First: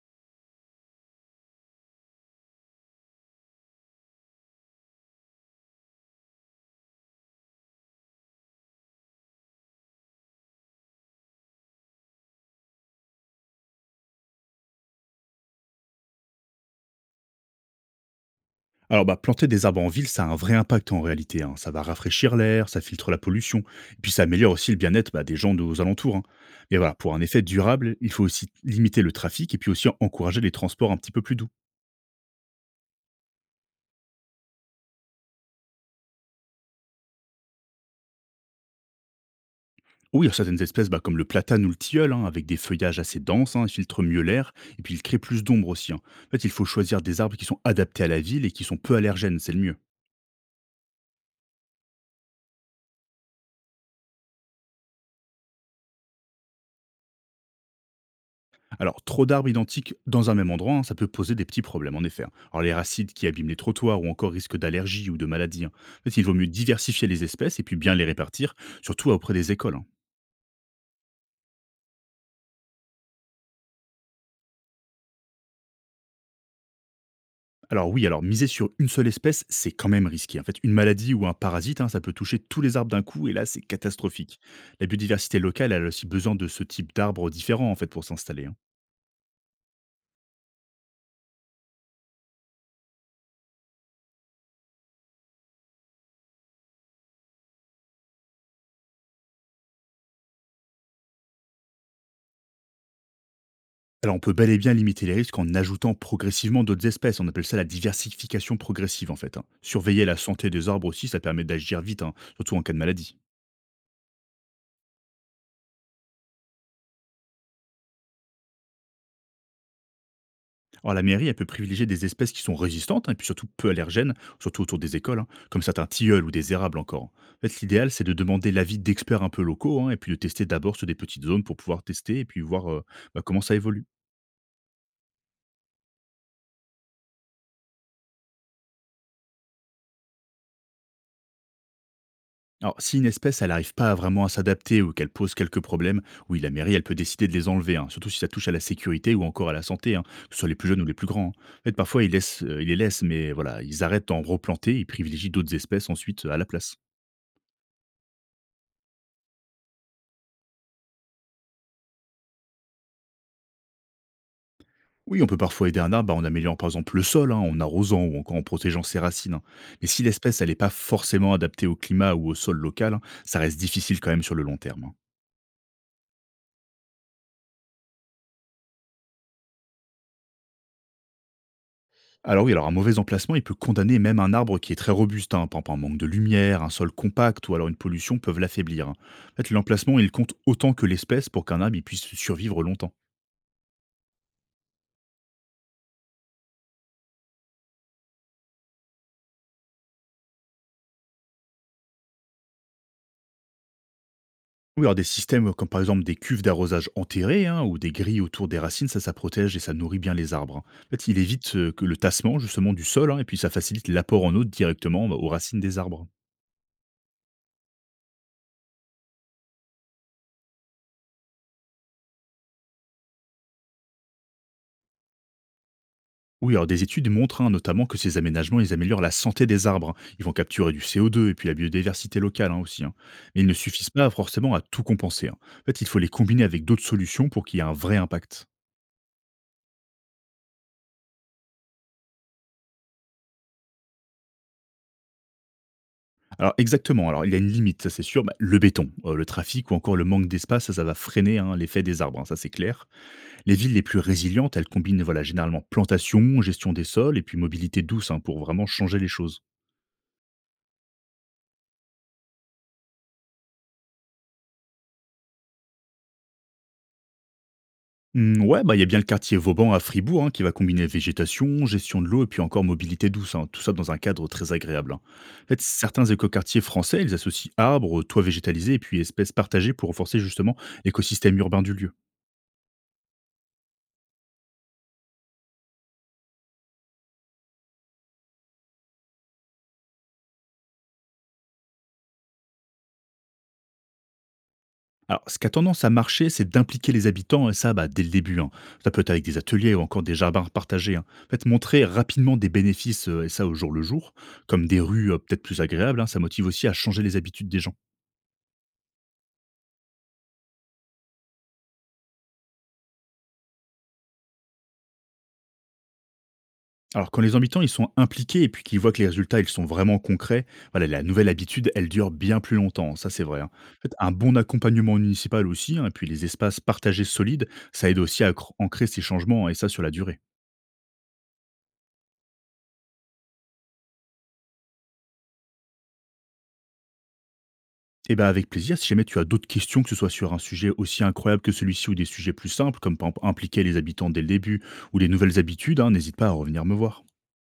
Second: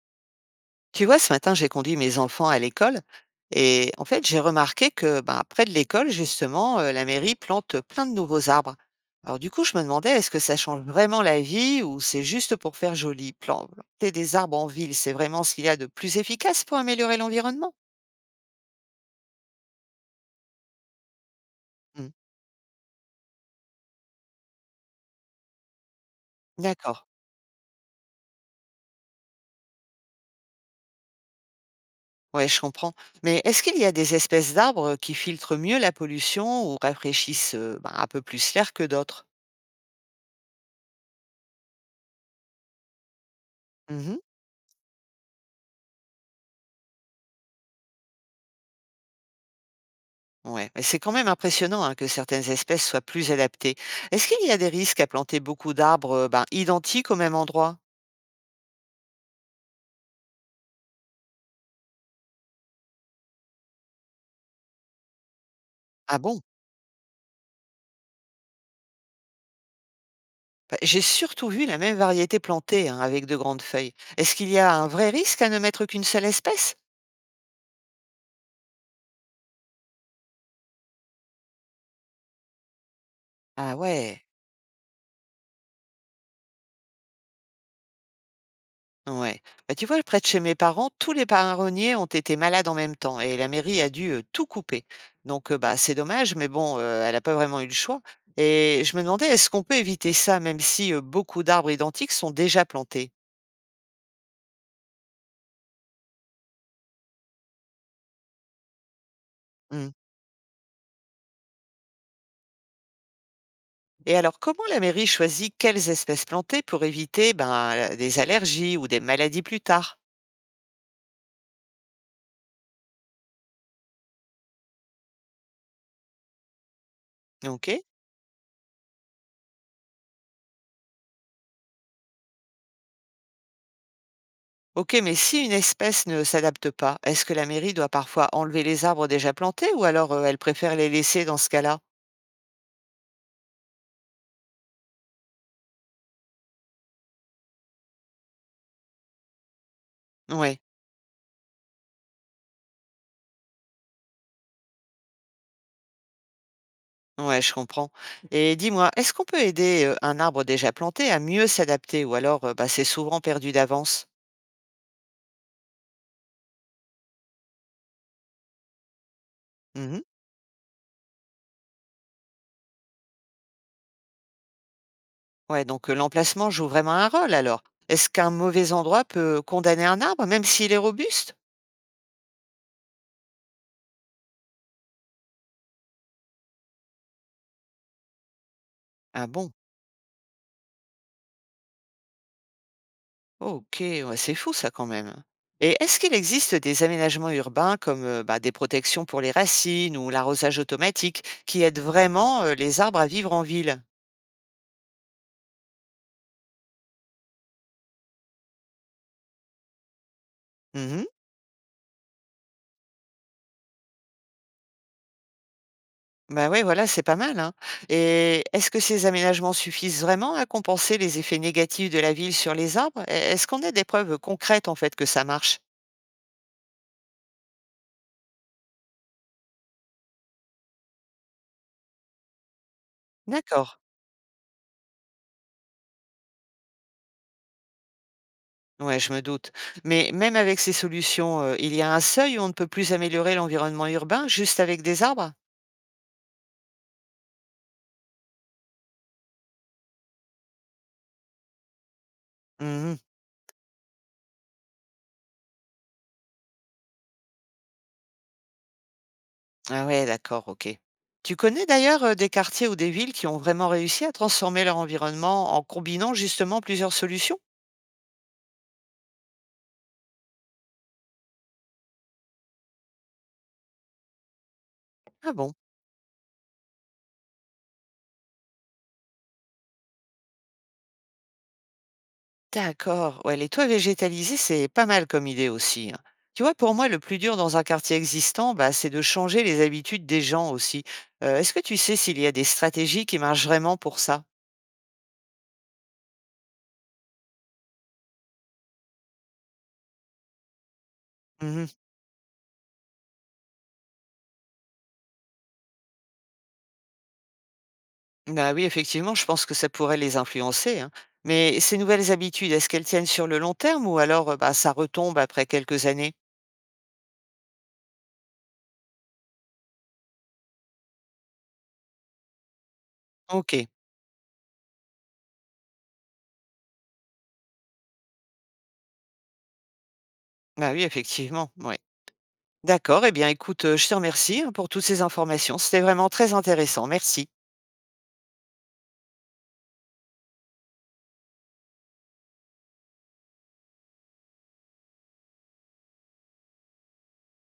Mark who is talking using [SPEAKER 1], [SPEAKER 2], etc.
[SPEAKER 1] Tu vois, ce matin, j'ai conduit mes enfants à l'école et en fait, j'ai remarqué que ben, près de l'école, justement, la mairie plante plein de nouveaux arbres. Alors du coup, je me demandais, est-ce que ça change vraiment la vie ou c'est juste pour faire joli? Planter des arbres en ville, c'est vraiment ce qu'il y a de plus efficace pour améliorer l'environnement?
[SPEAKER 2] Alors, bah, planter des arbres en ville, ça a un vrai impact en réalité. Hein. Ça va
[SPEAKER 1] Hmm.
[SPEAKER 2] rafraîchir l'air, ça filtre la pollution, et puis ça améliore aussi le bien-être bah, des gens aux alentours. Hein. Mais voilà,
[SPEAKER 1] D'accord.
[SPEAKER 2] pour un effet durable, il faut aussi limiter le trafic et puis aussi encourager les transports un petit peu plus doux.
[SPEAKER 1] Ouais, je comprends. Mais est-ce qu'il y a des espèces d'arbres qui filtrent mieux la pollution ou rafraîchissent ben, un peu plus l'air que d'autres?
[SPEAKER 2] Oh oui, il y a certaines espèces bah, comme le platane ou le tilleul, hein, avec des feuillages assez denses, hein, ils filtrent mieux l'air, et puis ils créent plus d'ombre aussi. Hein. En fait, il faut choisir des arbres qui sont adaptés à la ville et qui sont peu allergènes, c'est le mieux.
[SPEAKER 1] Ouais, mais c'est quand même impressionnant hein, que certaines espèces soient plus adaptées. Est-ce qu'il y a des risques à planter beaucoup d'arbres ben, identiques au même endroit?
[SPEAKER 2] Alors, trop d'arbres identiques dans un même endroit, hein, ça peut poser des petits problèmes, en effet. Hein. Alors, les racines qui abîment les trottoirs ou encore risquent d'allergies ou de maladies. Hein. En fait,
[SPEAKER 1] Ah
[SPEAKER 2] il vaut
[SPEAKER 1] bon?
[SPEAKER 2] mieux diversifier les espèces et puis bien les répartir, surtout auprès des écoles. Hein.
[SPEAKER 1] Bah, j'ai surtout vu la même variété plantée hein, avec de grandes feuilles. Est-ce qu'il y a un vrai risque à ne mettre qu'une seule espèce?
[SPEAKER 2] Alors oui, alors miser sur une seule espèce, c'est quand même risqué. En fait, une maladie ou un parasite, hein, ça peut toucher tous les arbres d'un coup, et là, c'est
[SPEAKER 1] Ah ouais,
[SPEAKER 2] catastrophique. La biodiversité locale, elle a aussi besoin de ce type d'arbres différents, en fait, pour s'installer. Hein.
[SPEAKER 1] ouais. Bah, tu vois, près de chez mes parents, tous les marronniers ont été malades en même temps et la mairie a dû tout couper. Donc bah, c'est dommage, mais bon, elle n'a pas vraiment eu le choix. Et je me demandais, est-ce qu'on peut éviter ça, même si beaucoup d'arbres identiques sont déjà plantés?
[SPEAKER 2] Alors, on peut bel et bien limiter les risques en ajoutant progressivement d'autres espèces. On appelle ça la diversification progressive, en fait. Hein.
[SPEAKER 1] Mmh.
[SPEAKER 2] Surveiller la santé des arbres aussi, ça permet d'agir vite, hein, surtout en cas de maladie.
[SPEAKER 1] Et alors, comment la mairie choisit quelles espèces planter pour éviter, ben, la des allergies ou des maladies plus tard?
[SPEAKER 2] Alors, la mairie, elle peut privilégier des espèces qui sont résistantes, hein, et puis surtout peu allergènes, surtout autour des écoles, hein, comme certains tilleuls ou des érables encore. En fait,
[SPEAKER 1] OK.
[SPEAKER 2] l'idéal, c'est de demander l'avis d'experts un peu locaux, hein, et puis de tester d'abord sur des petites zones pour pouvoir tester et puis voir bah, comment ça évolue.
[SPEAKER 1] OK, mais si une espèce ne s'adapte pas, est-ce que la mairie doit parfois enlever les arbres déjà plantés ou alors, elle préfère les laisser dans ce cas-là?
[SPEAKER 2] Alors, si une espèce, elle n'arrive pas vraiment à s'adapter ou qu'elle pose quelques problèmes, oui, la mairie, elle peut décider de les enlever, hein, surtout si ça touche à la sécurité ou encore à la santé, hein, que ce soit les
[SPEAKER 1] Ouais,
[SPEAKER 2] plus jeunes ou les plus grands. Hein. En fait, parfois, ils les laissent, mais voilà, ils arrêtent d'en replanter, ils privilégient d'autres espèces ensuite à la place.
[SPEAKER 1] ouais, je comprends. Et dis-moi, est-ce qu'on peut aider, un arbre déjà planté à mieux s'adapter ou alors, bah, c'est souvent perdu d'avance?
[SPEAKER 2] Oui, on peut parfois aider un arbre bah, en améliorant par exemple le sol, hein, en arrosant ou encore en protégeant ses racines. Hein. Mais
[SPEAKER 1] Mmh.
[SPEAKER 2] si l'espèce, elle n'est pas forcément adaptée au climat ou au sol local, hein, ça reste difficile quand même sur le long terme. Hein.
[SPEAKER 1] Ouais, donc, l'emplacement joue vraiment un rôle alors. Est-ce qu'un mauvais endroit peut condamner un arbre même s'il est robuste?
[SPEAKER 2] Alors oui, alors un mauvais emplacement, il peut condamner même un arbre qui est très robuste. Hein. Par exemple, un manque de lumière, un sol compact ou alors une pollution peuvent l'affaiblir. Hein.
[SPEAKER 1] Ah
[SPEAKER 2] En fait,
[SPEAKER 1] bon?
[SPEAKER 2] l'emplacement, il compte autant que l'espèce pour qu'un arbre il puisse survivre longtemps.
[SPEAKER 1] OK, ouais, c'est fou ça quand même. Et est-ce qu'il existe des aménagements urbains comme bah, des protections pour les racines ou l'arrosage automatique qui aident vraiment les arbres à vivre en ville?
[SPEAKER 2] Oui, alors des systèmes comme par exemple des cuves d'arrosage enterrées hein, ou des grilles autour des racines, ça protège et ça nourrit bien les arbres. Hein. En
[SPEAKER 1] Mhm.
[SPEAKER 2] fait, il évite que le tassement justement du sol hein, et puis ça facilite l'apport en eau directement bah, aux racines des arbres.
[SPEAKER 1] Bah ouais, voilà, c'est pas mal, hein. Et est-ce que ces aménagements suffisent vraiment à compenser les effets négatifs de la ville sur les arbres? Est-ce qu'on a des preuves concrètes en fait que ça marche?
[SPEAKER 2] Oui, alors des études montrent hein, notamment que ces aménagements, ils améliorent la santé des arbres. Hein. Ils vont capturer du CO2 et puis la biodiversité locale hein, aussi. Hein. Mais ils ne
[SPEAKER 1] D'accord.
[SPEAKER 2] suffisent pas forcément à tout compenser. Hein. En fait, il faut les combiner avec d'autres solutions pour qu'il y ait un vrai impact.
[SPEAKER 1] Ouais, je me doute. Mais même avec ces solutions, il y a un seuil où on ne peut plus améliorer l'environnement urbain juste avec des arbres?
[SPEAKER 2] Alors exactement, alors il y a une limite, ça c'est sûr. Bah, le béton, le trafic ou encore le manque d'espace, ça va freiner hein, l'effet des arbres, hein, ça c'est clair.
[SPEAKER 1] Mhm.
[SPEAKER 2] Les villes les plus résilientes, elles combinent voilà, généralement plantation, gestion des sols et puis mobilité douce hein, pour vraiment changer les choses.
[SPEAKER 1] Ah ouais, d'accord, OK. Tu connais d'ailleurs, des quartiers ou des villes qui ont vraiment réussi à transformer leur environnement en combinant justement plusieurs solutions?
[SPEAKER 2] Mmh, ouais, bah, il y a bien le quartier Vauban à Fribourg hein, qui va combiner végétation, gestion de l'eau et puis encore mobilité douce. Hein. Tout ça dans un cadre très agréable. Hein.
[SPEAKER 1] Ah
[SPEAKER 2] En
[SPEAKER 1] bon?
[SPEAKER 2] fait, certains écoquartiers français, ils associent arbres, toits végétalisés et puis espèces partagées pour renforcer justement l'écosystème urbain du lieu.
[SPEAKER 1] D'accord, ouais, les toits végétalisés, c'est pas mal comme idée aussi, hein. Tu vois, pour moi, le plus dur dans un quartier existant, bah, c'est de changer les habitudes des gens aussi. Est-ce que tu sais s'il y a des stratégies qui marchent vraiment pour ça?
[SPEAKER 2] Alors, ce qui a tendance à marcher, c'est d'impliquer les habitants, et ça, bah, dès le début. Hein. Ça peut être avec des ateliers ou encore des jardins partagés. Hein. En fait,
[SPEAKER 1] Mmh.
[SPEAKER 2] montrer rapidement des bénéfices, et ça au jour le jour, comme des rues peut-être plus agréables, hein, ça motive aussi à changer les habitudes des gens.
[SPEAKER 1] Bah oui, effectivement, je pense que ça pourrait les influencer, hein. Mais ces nouvelles habitudes, est-ce qu'elles tiennent sur le long terme ou alors, bah, ça retombe après quelques années?
[SPEAKER 2] Alors, quand les habitants ils sont impliqués et puis qu'ils voient que les résultats ils sont vraiment concrets, voilà, la nouvelle habitude, elle dure bien plus longtemps, ça c'est vrai. Hein.
[SPEAKER 1] OK.
[SPEAKER 2] En fait, un bon accompagnement municipal aussi, hein, et puis les espaces partagés solides, ça aide aussi à ancrer ces changements et ça sur la durée.
[SPEAKER 1] Bah oui, effectivement, oui. D'accord, eh bien écoute, je te remercie, hein, pour toutes ces informations. C'était vraiment très intéressant. Merci.
[SPEAKER 2] Et bien avec plaisir, si jamais tu as d'autres questions, que ce soit sur un sujet aussi incroyable que celui-ci ou des sujets plus simples, comme par exemple impliquer les habitants dès le début ou les nouvelles habitudes, hein, n'hésite pas à revenir me voir.